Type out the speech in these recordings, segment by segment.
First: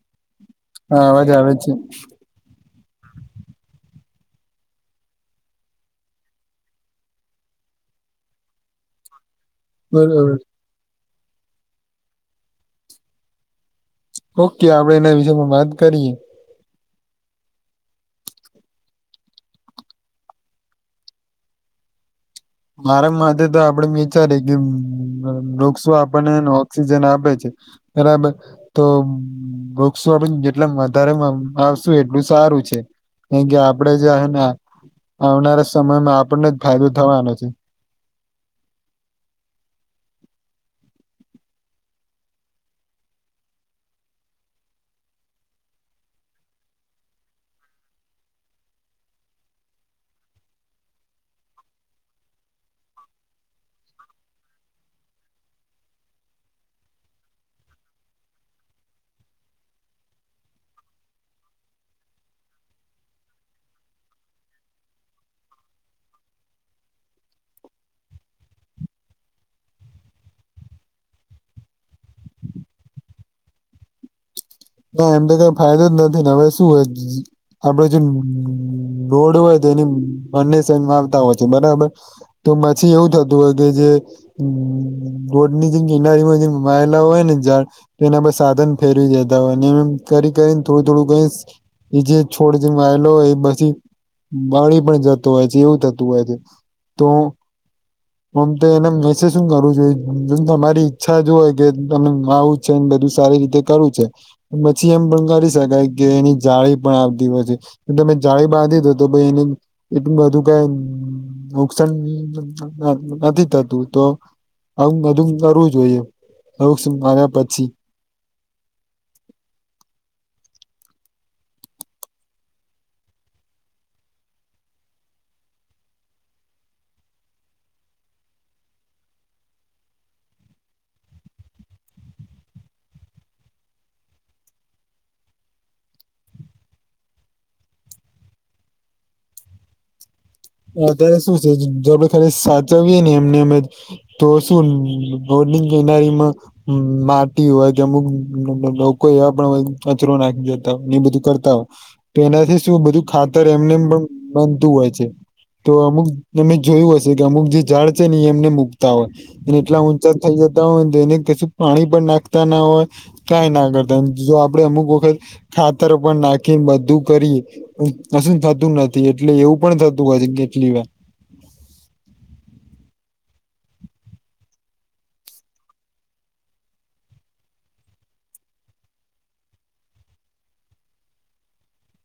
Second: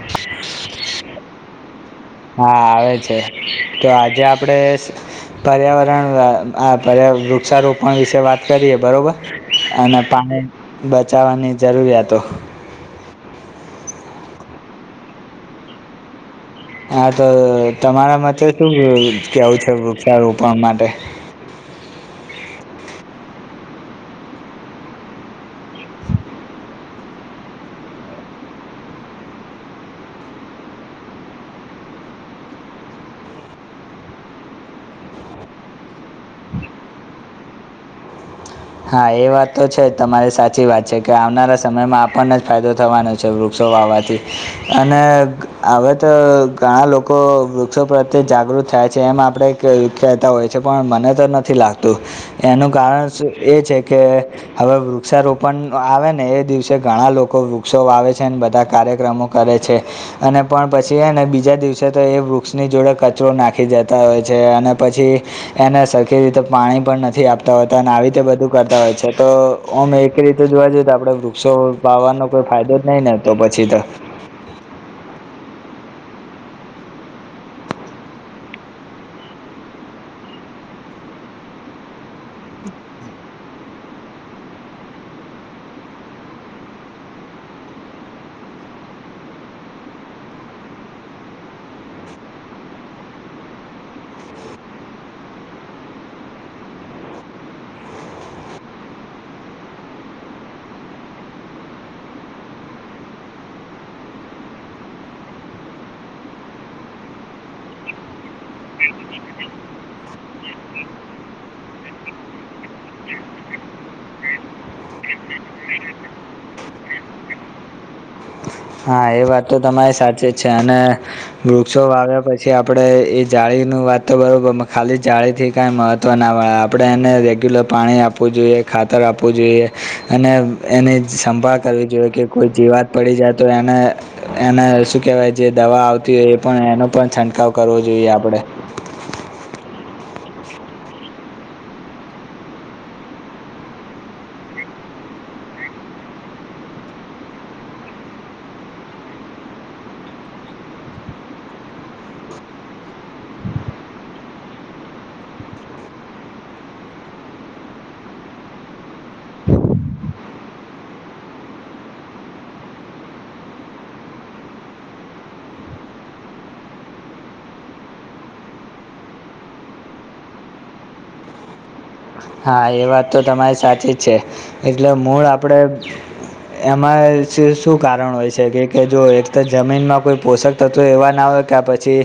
[inaudible] હા અવાજ આવે જ છે. હા આવે છે. તો આજે આપડે પર્યાવરણ આ આ પર્યાવ વૃક્ષારોપણ વિશે વાત કરીએ બરોબર? અને બરોબર પાણી બચાવાની જરૂરિયાતો. ઓકે આપડે એના વિષયમાં વાત કરીએ. હા તો તમારા માટે શું કેવું છે વૃક્ષારોપણ માટે? મારા માથે તો આપડે વિચારી કે વૃક્ષો આપણને ઓક્સિજન આપે છે. બરાબર તો વૃક્ષો આપે જેટલા વધારે વાવશું એટલું સારું છે. કેમ કે આપડે જે હેના આવનારા સમયમાં આપણને જ ફાયદો થવાનો છે. હા એ વાત તો છે જ તમારે સાચી વાત છે. કે આવનારા સમયમાં આપને જ ફાયદો થવાનો છે વૃક્ષો વાવવાથી. અને હવે તો ઘણા લોકો વૃક્ષો પ્રત્યે જાગૃત થયા છે એમ આપડે કે કે કહેતા હોય છે. પણ મને તો નથી લાગતું એનું કારણ એ છે કે હવે વૃક્ષારોપણ આવે ને એ દિવસે ઘણા લોકો વૃક્ષો વાવે છે અને બધા કાર્યક્રમો કરે છે. અને પણ પછી હેને બીજા દિવસે તો એ વૃક્ષની જોડે કચરો નાખી જતા હોય છે. અને પછી એને સરખી રીતે પાણી પણ નથી આપતા હોતા અને આવી રીતે બધું કરતા હોય છે. તો ઓમ એક રીતે જોવા જઈએ તો આપણે વૃક્ષો વાવાનો કોઈ ફાયદો જ નહીં ને. તો પછી ત ના એમ તો કઈ ફાયદો જ નથી ને હવે શું હોય આપડે જે રોડ હોય તેની બંને સાઇડ માનતા હોય છે બરાબર. તો પછી એવું થતું હોય કે જે હ ગોડની જે કિનારીમાં હોય જેમ વાયેલા હોય ને ઝાડ તેના પર સાધન ફેરવી દેતા હોય અને એમ કરી કરીને થોડી થોડું થોડું કરી એ જે છોડ જેમ વાયલો એ પછી બળી પણ જતો હોય છે. એવું થતું હોય છે. તો [inaudible] ઓમ તો એને મેસેજ શું કરું જોઈએ જો તમારી ઈચ્છા જ હોય કે તમે [inaudible] છે ને બધું સારી રીતે કરવું છે. પછી એમ પણ કરી શકાય કે એની જાળી પણ આવતી હોય છે. તમે જાળી બાંધી દોતો તો એને એટલું બધું કાઈ નુકસાન. નથી થતું તો. આવું બધું કરવું જોઈએ. [inaudible] માર્યા પછી. હા એ વાત તો તમારી સાચી જ છે. અને વૃક્ષો વાવ્યા પછી આપડે એ જાળીનું વાત તો બરોબર ખાલી જાળીથી કાઈ મહ મહત્વ ના હોય. આપણે એને રેગ્યુલર પાણી આપવું જોઈએ, ખાતર આપવું જોઈએ. અને એની સંભાળ કરવી જોઈએ કે કોઈ જીવાત પડી જાય તો એને એને શું કેવાય જે દવા આવતી હોય એ પણ એનો પણ છંટકાવ કરવો જોઈએ આપડે. અત્યારે શું છે જો આપડે ખાલી સાચવીએ ને એમને અમજ. તો શું બોલિંગ કીનારીમાં હમ માટી હોય કે અમુક લોકો એવા પણ હોય કચરો નાખી જતા હોય ને એ બધું કરતા હોય. તો એનાથી શું બધું ખાતર એમને એમ પણ બનતું હોય છે. તો અમુક તમે જોયું હશે કે અમુક જે ઝાડ છે ને એ એમને એમ ઉગતા હોય. ને એટલા ઊંચા થઈ જતા હોય ને તો એને કશું પાણી પણ નાખતા ના હોય. કંઈ ના કરતા જો આપડે અમુક વખત ખાતર પણ નાખીન બધું કરીયે કશું થતું નથી એટલે એવું પણ થ તું હોય છે ઘેટલી વાર. હા એ વાત તો તમારી સાચી જ છે એટલે મૂળ આપડે એમાંય છે શું કારણ હોય શકે કે જો એક તો જમીનમાં કોઈ પોષક તત્વો એવા ના હોય કે પછી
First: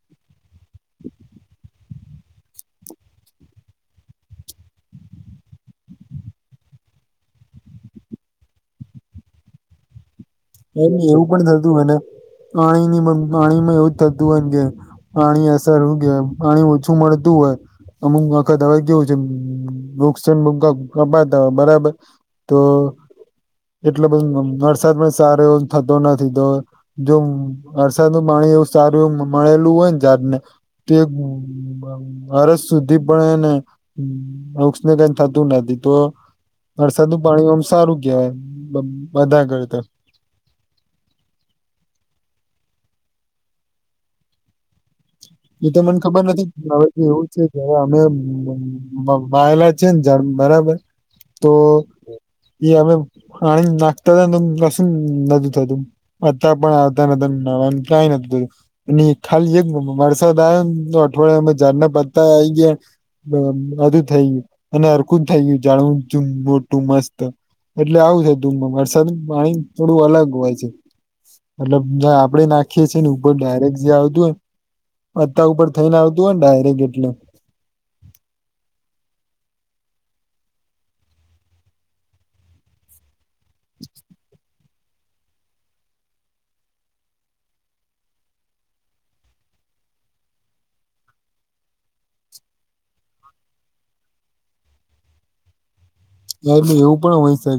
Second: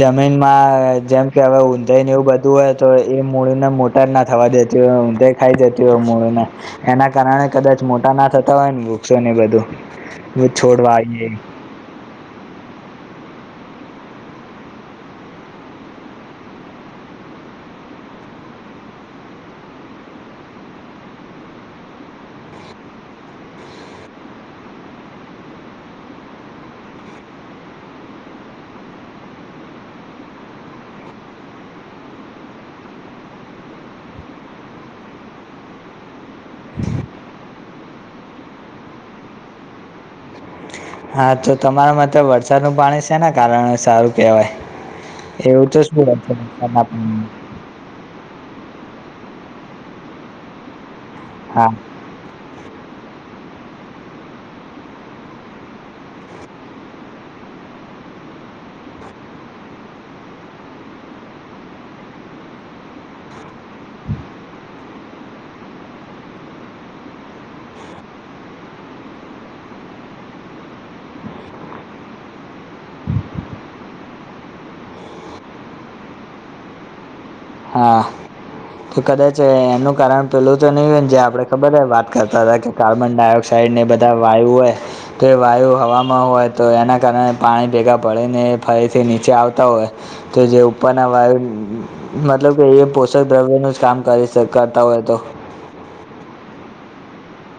જમીનમાં જેમ કે હવે ઊંધૈન એવું બધું હોય તો એ મૂડીને મોટર ના થવા દેતી હોય ઉંધઈ ખાઈ જતી હો મૂળને. એના કારણે કદાચ મોટા ના થતા હોય ન વૃક્ષો ને બધું. એ છોડવા એવું આવીએ પણ થતું હોયને પાણી નીમ પાણી માં એવું જ થતું હોય કે પાણી અસર હું કે પાણી ઓછું મળતું હોય અમુક વખત હવે કેવું છે [unintelligible] બરાબર. તો એટલો બધ વરસાદ પણ સારો એવ થતો નથી તો જો વરસાદ નું પાણી એવું સારું એવું મ મળેલું હોય ને જાડને તોએ વ વરસ સુધી પણ એને વૃક્ષને કઈ થતું નથી તો વરસાદનું પાણી ઓમ સારું કેહેવાય બ બધા કરતા. હા તો તમારા માટે વરસાદ ન પાણી છેના કારણે સારું કેહેવાય. એવું એ તો મને શું ખબર નથી પણ હવે એવું [unintelligible] છે તો અમે વવ વાયલા છે ને ઝાડ બરાબર તો હા એ અમે પાણી નાખતા તાન કશું નતુ થતું. અતા પણ આવતા નતા નવાનું ક્યાય [unintelligible] ન ખાલી એજ મમ માણસ [unintelligible] અઠવાડિયામ ઝાડના પત્તા આઈ ગ્યા બ બધું થઈ ગ્યું. અને હરખું જ થઈ ગયું જાણવુ [unintelligible] મોટું મસ્ત. એટલે આવું છે ધૂમમાં વરસાદનું પાણી થોડું અલગ હોય છે. મતલબ ના આપડે નાખીએ છીએ ને ઉપર ડાયરેક્ટ જે આવતું હોય પત્તા ઉપર થઈને આવતું હોયને ડાયરેક્ટ એટલે. હા. તો કદાચ એનું કારણ પેલું તો નહી હોયન જે આપડે ખબર હે વાત કરતાતા કે કાર્બન ડાયોક્સ સાઈડને બધા વાયુ હોય તે વાયુ હવામાં હોય તો એના કારણે પાણી ભેગા પડેને ફરીથી નીચે આવતા હોય કે જે ઉપરના વાયુ મતલબ કે એ પોષક દ્રવ્ય નું જ કામ કરી સ કરતા હોય તો. હવે તો એવું પણ હોઈ શકે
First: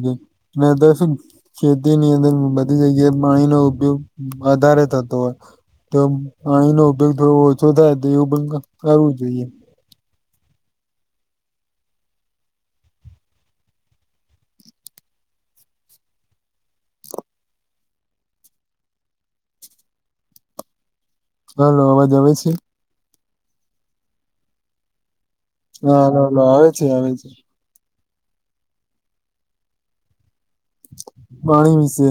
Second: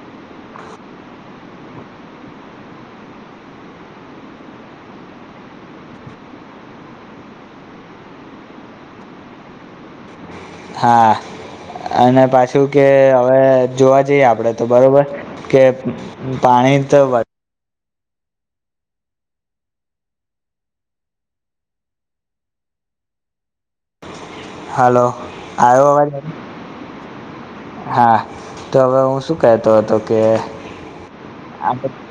નહીં તો શું ખેતી ની અંદર બધી જગ્યાએ પાણીનો ઉપયોગ વધારે થતો હોય. તો પાણીનો ઉપયોગ થોડો ઓછો થાય તો એવું બંધ કરવું જોઈએ. હા અને પાછું કે હવે જોવા જઈએ આપડે તો બરોબર કે પાણી તો વ હલો અવાજ આવે છે. હાલો. આવ્યો હા અવાજ હલો હલો આવે છે આવે છે. હા તો હવે હું શું કેતો હતો કે પાણી આપણે વિશે.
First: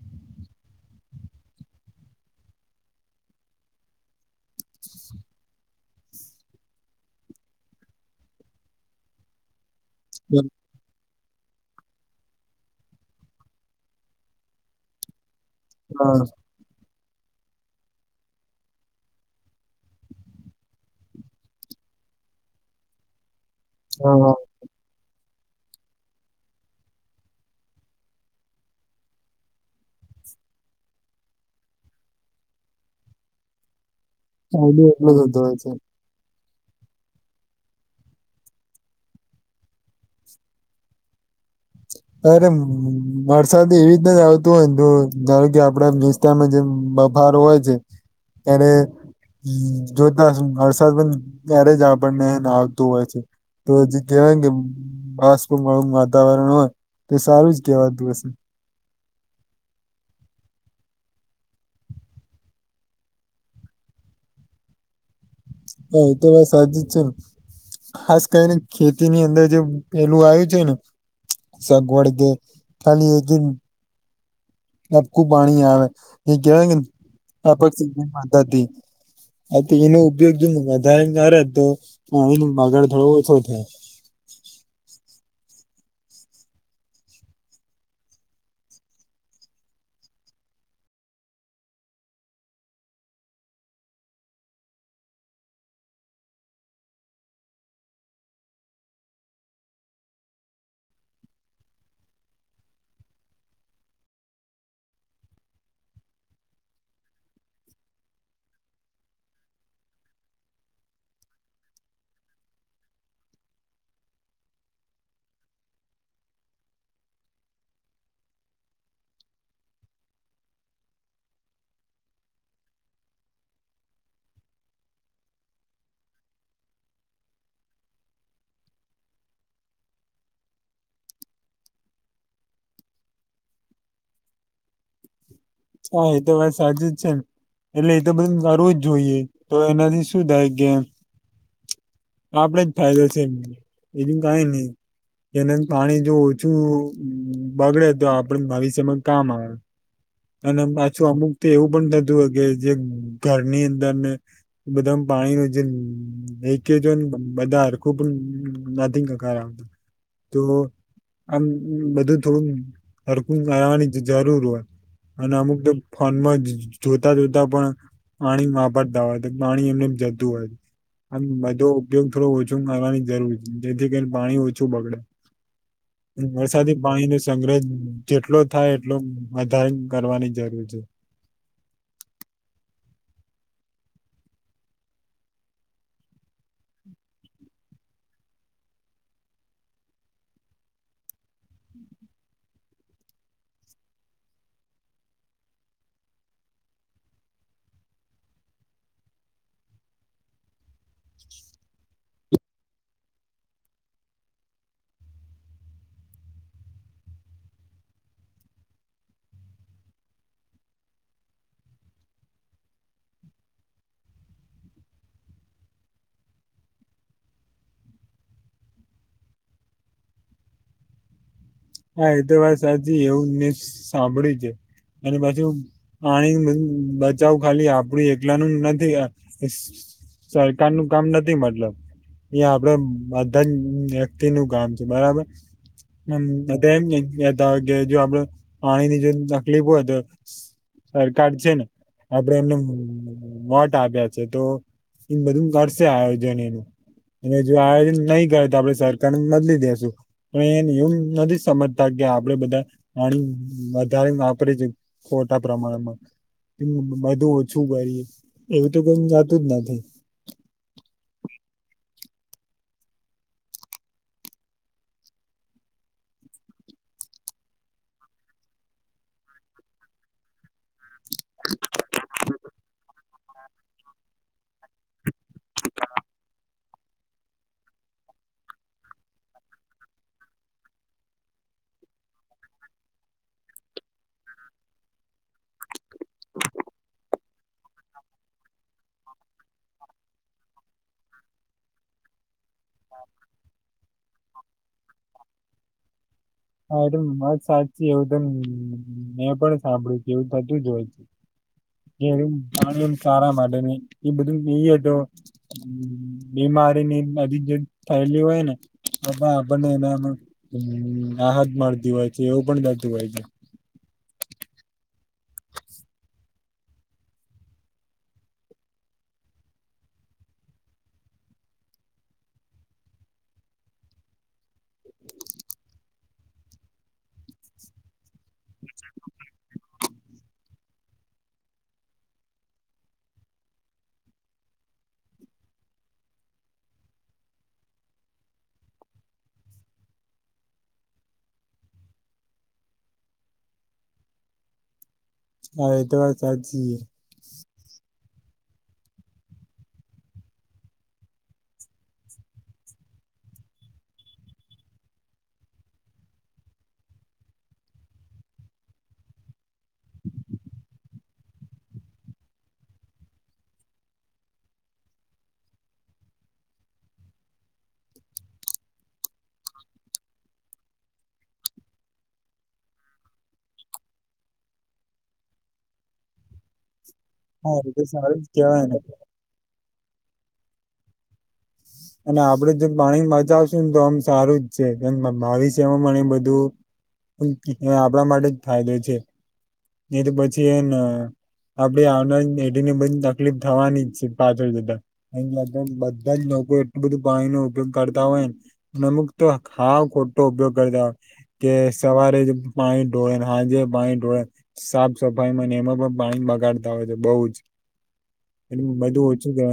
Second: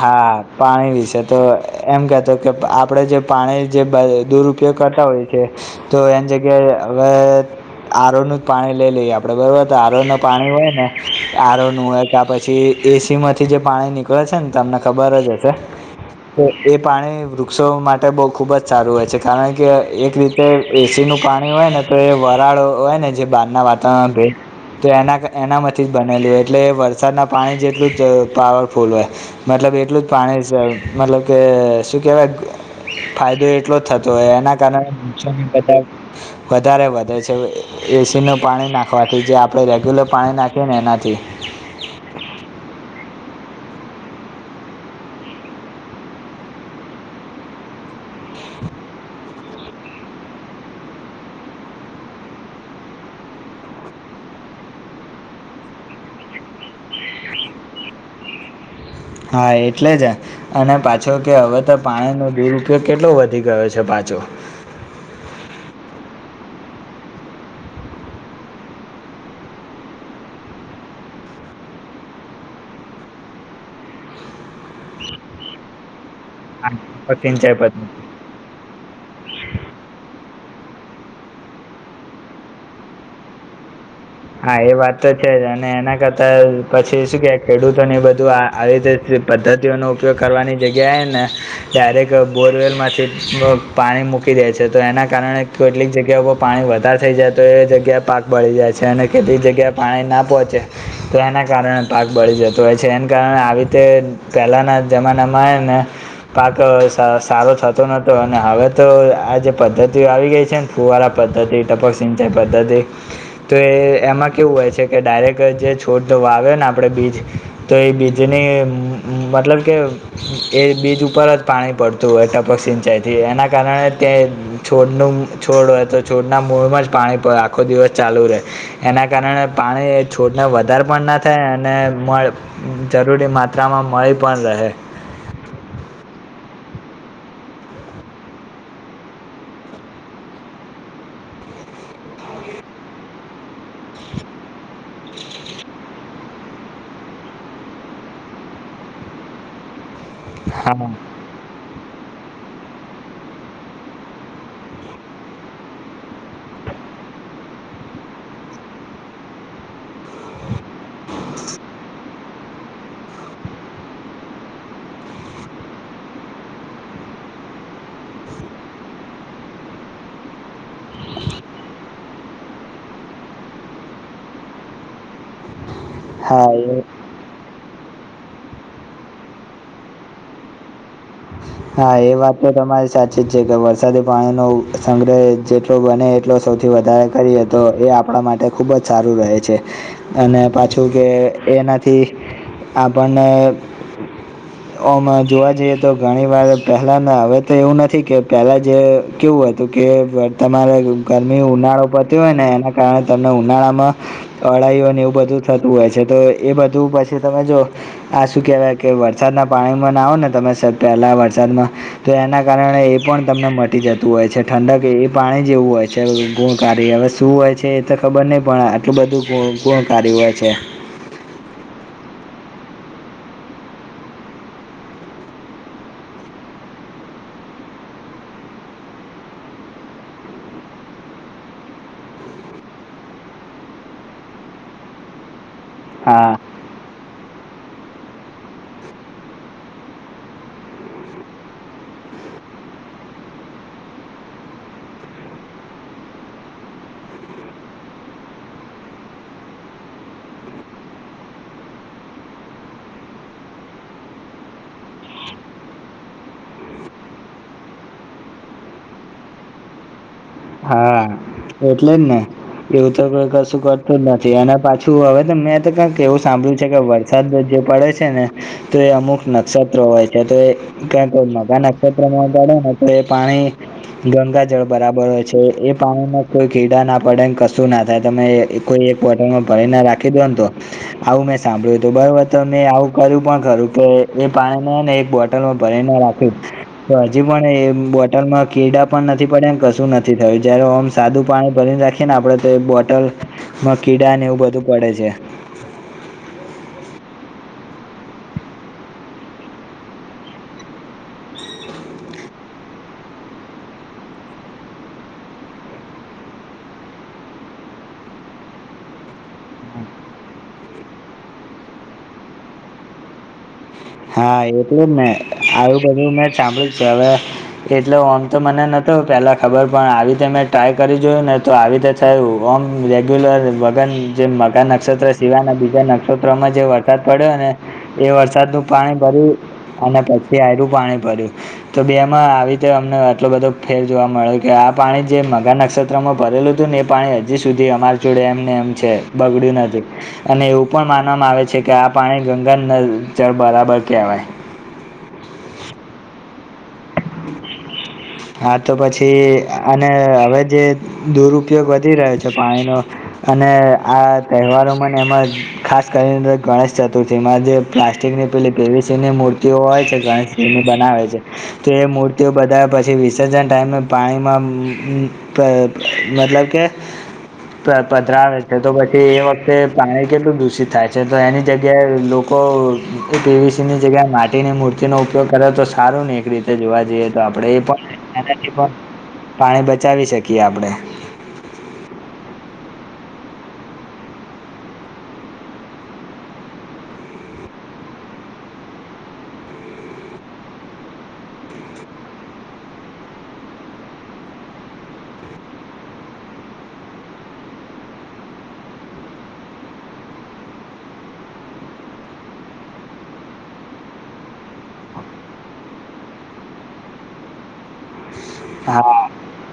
હા પાણી વિશે તો એમ કેતો કે પ આપડે જે પાણી જે બએ દુર પયોગ કરતા હોય કે તો એની જગ્યાએ હવે આરોનું જ પાણી લઈ લઈએ આપણે બરોબર આરોના પાણી હોય ને આરો નું હોય કા પછી એસી માંથી જે પાણી નીકળે છે ને તમને ખબર જ હશે હા તો એ પાણી વૃક્ષો માટે બહુ ખૂબ જ સારું હોય છે કારણ કે એક રીતે એસીનું પાણી હોય ને તો એ વરાળો હોય ને જે બહારના વાતાવરણ ભે હા તો એના કર એનામાંથી જ બનેલી હોય એટલે વરસાદના પાણી જેટલું જ પાવરફુલ હોય મતલબ એટલું જ પાણી છે મતલબ કે શું કહેવાય ફાયદો એટલો થતો હોય એના કારણે ફાયદો એટલો વૃક્ષો થતો ને હોય છે બધા વધારે વધે છે એસી નું પાણી નાખવાથી જે આ આપણે રેગ્યુલર પાણી નાખીએ ને એનાથી [unintelligible] વરસાદ એવી રીતે જ આવતું હોય ને તો ધારો કે આપણા વિસ્તારમાં જે બફારો હોય છે ત્યારે હમ જોઈતા હસું વરસાદ પણ ત્યારે જ આપણને આવતું હોય છે તો જે કહેવાય કે બાષ્પ વાળું વાતાવરણ હોય તો સારું જ કેવાતું હશે હા એટલે જ અને પાછો કે હવે તો પાણી નો દુરુપયોગ કેટલો વધી ગયો છે પાછો હા એ તો વાત સાચી છે ને ખાસ કરીને ખેતી ની અંદર જે પેલું આવ્યું છે ને સગવડ તે ખાલી એક [unintelligible] ટપકું પાણી આવે કહેવાય ને સિંચાઈ ટપક પદ્ધતિ સિંચાઈ પદ્ધતિ હા તો એનો ઉપયોગ જો વધારે કરે તો પાણી નો બગાડ થોડો ઓછો થાય હા એ વાત તો છે અને એના કરતા પછી શું કે ખેડૂતોને બધું આવી રીતે થયું પદ્ધતિઓનો ઉપયોગ કરવાની જગ્યાએ ને ડાયરેક્ટ બોરવેલ માંથી પાણી મૂકી દે છે તો એના કારણે કેટલીક જગ્યા પર પાણી વધારે થઈ જાય તો એ જગ્યાએ પાક બળી જાય છે અને કેટલી જગ્યાએ પાણી ના પહોચે તો એના કારણે પાક બળી જતો હોય છે એને કારણે આવી રીતે પહેલાના જમાનામાં હેને પાક સા સારો થતો નતો અને હવે તો આ જે પદ્ધતિઓ આવી ગઈ છે ને ફુવારા પદ્ધતિ ટપક સિંચાઈ પદ્ધતિ તો એ એમાં કેવું હોય છે કે ડાયરેક્ટ જે છોડ તો વાવ્યો ને આપણે બીજ તો એ બીજની મતલબ કે એ બીજ ઉપર જ પાણી પડતું હોય ટપક સિંચાઈ થી એના કારણે ત્યાં છોડનું છોડ હોય તો છોડના મૂળમાં જ પાણી પડે આખો દિવસ ચાલુ રહે એના કારણે પાણી છોડને વધારે પણ ના થાય અને મળ જરૂરી માત્રા મા મળી પણ રહે હા એ તો વાત સાચી જ છે ને એટલે એ તો બધું કરવું જ જોઈએ તો એનાથી શું થાય કે આપડે જ ફાયદો છે બીજું કાઈ નહી એના પાણી જો ઓછું બગડે તો આપડે ભવિષ્યમાં કામ આવે અને હા પાછું અમુક તો એવું પણ થતું હોય કે જે ઘરની અંદરને બધા પાણી નુ જે લી કેજ હોય બધા હરખું પણ નથી કરાવતા તો આમ બધું થોડું હરકુ કરાવાની જરૂર હોય અને અમુક દિન તો ફોનમાં જોતા જોતા પણ પાણી મવાપરતા હોય પાણી એમને જતું હોય આમ બજ તો ઉપયોગ થોડો ઓછું કરવાની જરૂર છે જેથી કરીને પાણી ઓછું બગડે. હા વરસાદી એ પાણી ને સંગ્રહ જેટલો થાય એટલો વધાર કરવાની જરૂર છે. હા એ વાત તો તમારી સાચી જ છે કે વરસાદી પાણીનો સંગ્રહ જેટલો બને એટલો સૌથી વધારે કરીએ તો એ આપડા માટે ખૂબ જ સારું રહે છે. અને પાછું કે એનાથી આપણને હમાં જોવા જઈએ તો ઘણી વાર પહેલાના હવે તો એવું નથી કે પહેલા જે કેવું હતું કે વર તમારે ગરમી ઉનાળું પડતી હોય ને એના કારણે તમને ઉનાળામાં અળાઈઓને એવું બધું થતું હોય છે તો એ બધું પછી તમે જો આ શું કેવાય કે વરસાદ ના પાણી ના આવ ને તમે વરસાદમાં તો એના કારણે એ પણ તમને મટી જતું હોય છે ઠંડક એ પાણી જેવું હોય છે ગુણકારી હવે શું હોય છે એ તો ખબર નહીં પણ આટલું બધું ગુણ ગુણકારી હોય છે. હા એ તો વાત સાચી એવું મેં સાંભળ્યું છે અને પાછું આની બ-બચાવ ખાલી આપડું એકલાનું નથી એસ સરકાર નું કામ નથી મતલબ. એ આપડે બધા જ વ્યક્તિ નું કામ છે બરાબર. નેમ હા તો એમતા હો કે જો આપડ પાણી ની જો તકલીફ હોય તો સરકાર છે ને આપડે એમને વોટ આપ્યા છે તો એ બધું કરશે આયોજન એનું. અને જો આયોજન નહી કરે તો આપડે સરકારને બદલી દેસું પણ એની એમ નથી સમજતા કે આપડે બધા પાણી વધારે વાપરી છે ખોટા પ્રમાણમાં. તેનું બધું ઓછું કરીએ એવું તો જાતું જ નથી. હા, એટલેજ ને. એવું તોઈ કશું કરતું જ નથી અને પાછું હવે તો મેં તો કક એવું સાંભળ્યું છે કે વર સાત જે પડે છે ને તો એ અમુક નક્ષત્રો હોય છે તો કે કો મગા નક્ષત્રમાં કાડે ને તો એ પાણી ગંગા જળ બરાબર હોય છે. તો એ પાણીમાં કોઈ કીડા ના પડેને કશું ના થાય તમે કોઈ એક બોટલ માં ભરી ના રાખી દો ને તો. આવું મેં સાંભળ્યું હતું બરોબર તો મેં આવું કર્યું પણ ખરું કે એ પાણી ને એક બોટ લમાં ભરી ના રાખ્યું તો હજી પણ એ બોટલમાં કીડા પણ નથી પડ્યા કશું ન થી થઈ જયારે ઓમ સાદું પાણી ભરીને રાખ ખે ને ને આપડે તો બોટલમાં કીડા ને એવું બધું પડે છે. હા એટ મત સાચચી એવું મેં પણ સાંભળ્યું છે એવું થતું જ હોય છે. જે યુ પાણી આમ સારા માટે ની ઈ બધું પિયે તો બીમારીની બધી જે થયેલી હોય ને બધા આપણ ને એના નો હમ્મ રાહત મળતી હોય છે એવું પણ થાતું હોય છે. હા એટલેજ ને આવું બધું મેં સાંભળ્યું છે હવે એટલે આમ તો મને નતો પેલા ખબર પણ આવી રીતે મેં ટ્રાય કરી જોયુંને તો આવી રીતે થયું ઓમ રેગ્યુલર વગન જે મગા નક્ષત્ર સિવાયના બીજા નક્ષત્રોમાં જેવ વરસાદ પડ્યો અને એ વરસાદનું પાણી ભરું અને પછી આયરું પાણી ભરું તો બેમાં આવી રીતે અમને આટલો બધો ફેર જોવા મળ્યો કે આ પાણી જે [unintelligible] માં ભરેલું હતું ને એ પાણી હજી સુધી અમાર જોડે એમ ને એમ છે બગડ્યું નથી. અને એવું પણ માનવામાં આવે છે કે આ પાણી ગંગા ન જળ બરાબર કહેવાય. હા એ તો વાત સાચી હા તો પછી અને હવે જે દુરુપયોગ વધી રહ્યો છે પાણીનો અને આ તહેવારોને એમાં ખાસ કરીને ગણેશ ચતુર્થીમાં જે પ્લાસ્ટિકની પેલી પીવીસીની મૂર્તિઓ હોય છે ગણેશજીની બનાવે છે. તે મૂર્તિઓ બધા જે વિસર્જન ટાઈમે પાણીમાં મતલબ કે, પધરાવે છે તો પછી એ વખતે પાણી કેટલું દૂષિત થાય છે તો એની જગ્યાએ લોક કો પીવીસીની જગ્યાએ માટીની મૂર્તિનો ઉપયોગ કરે તો સારું ને એક રીત જોવા જઈએ તો આપણે હા એ તો પણ સારું જ એનાથી કેવાય પણ ને પાણી બચાવી શકીએ આપણે અને આપણે જો પાણી બચાવશુંને તો આમ સારું જ છે એમ ભવિષ્યમાં પણ એ બધું આપણા માટે જ ફાયદો છે. નય તો પછી એન આપણી આવનારી પેઢીને પણ તકલીફ થવાની જ છે પાછળ જતા અહીયા પણ બધા જ લોકો એટલું બધું પાણીનો ઉપયોગ કરતા હોયન અમુક તો હાવ ખોટો ઉપયોગ કરતા હોય કે સવારે જ પાણી ઢોળાય સાંજે પાણી ઢોળાય સાફ સફાયમાં એમાં પણ પાણી બગાડતા હોય છે બઉ જ, હા બધું શું કેવાય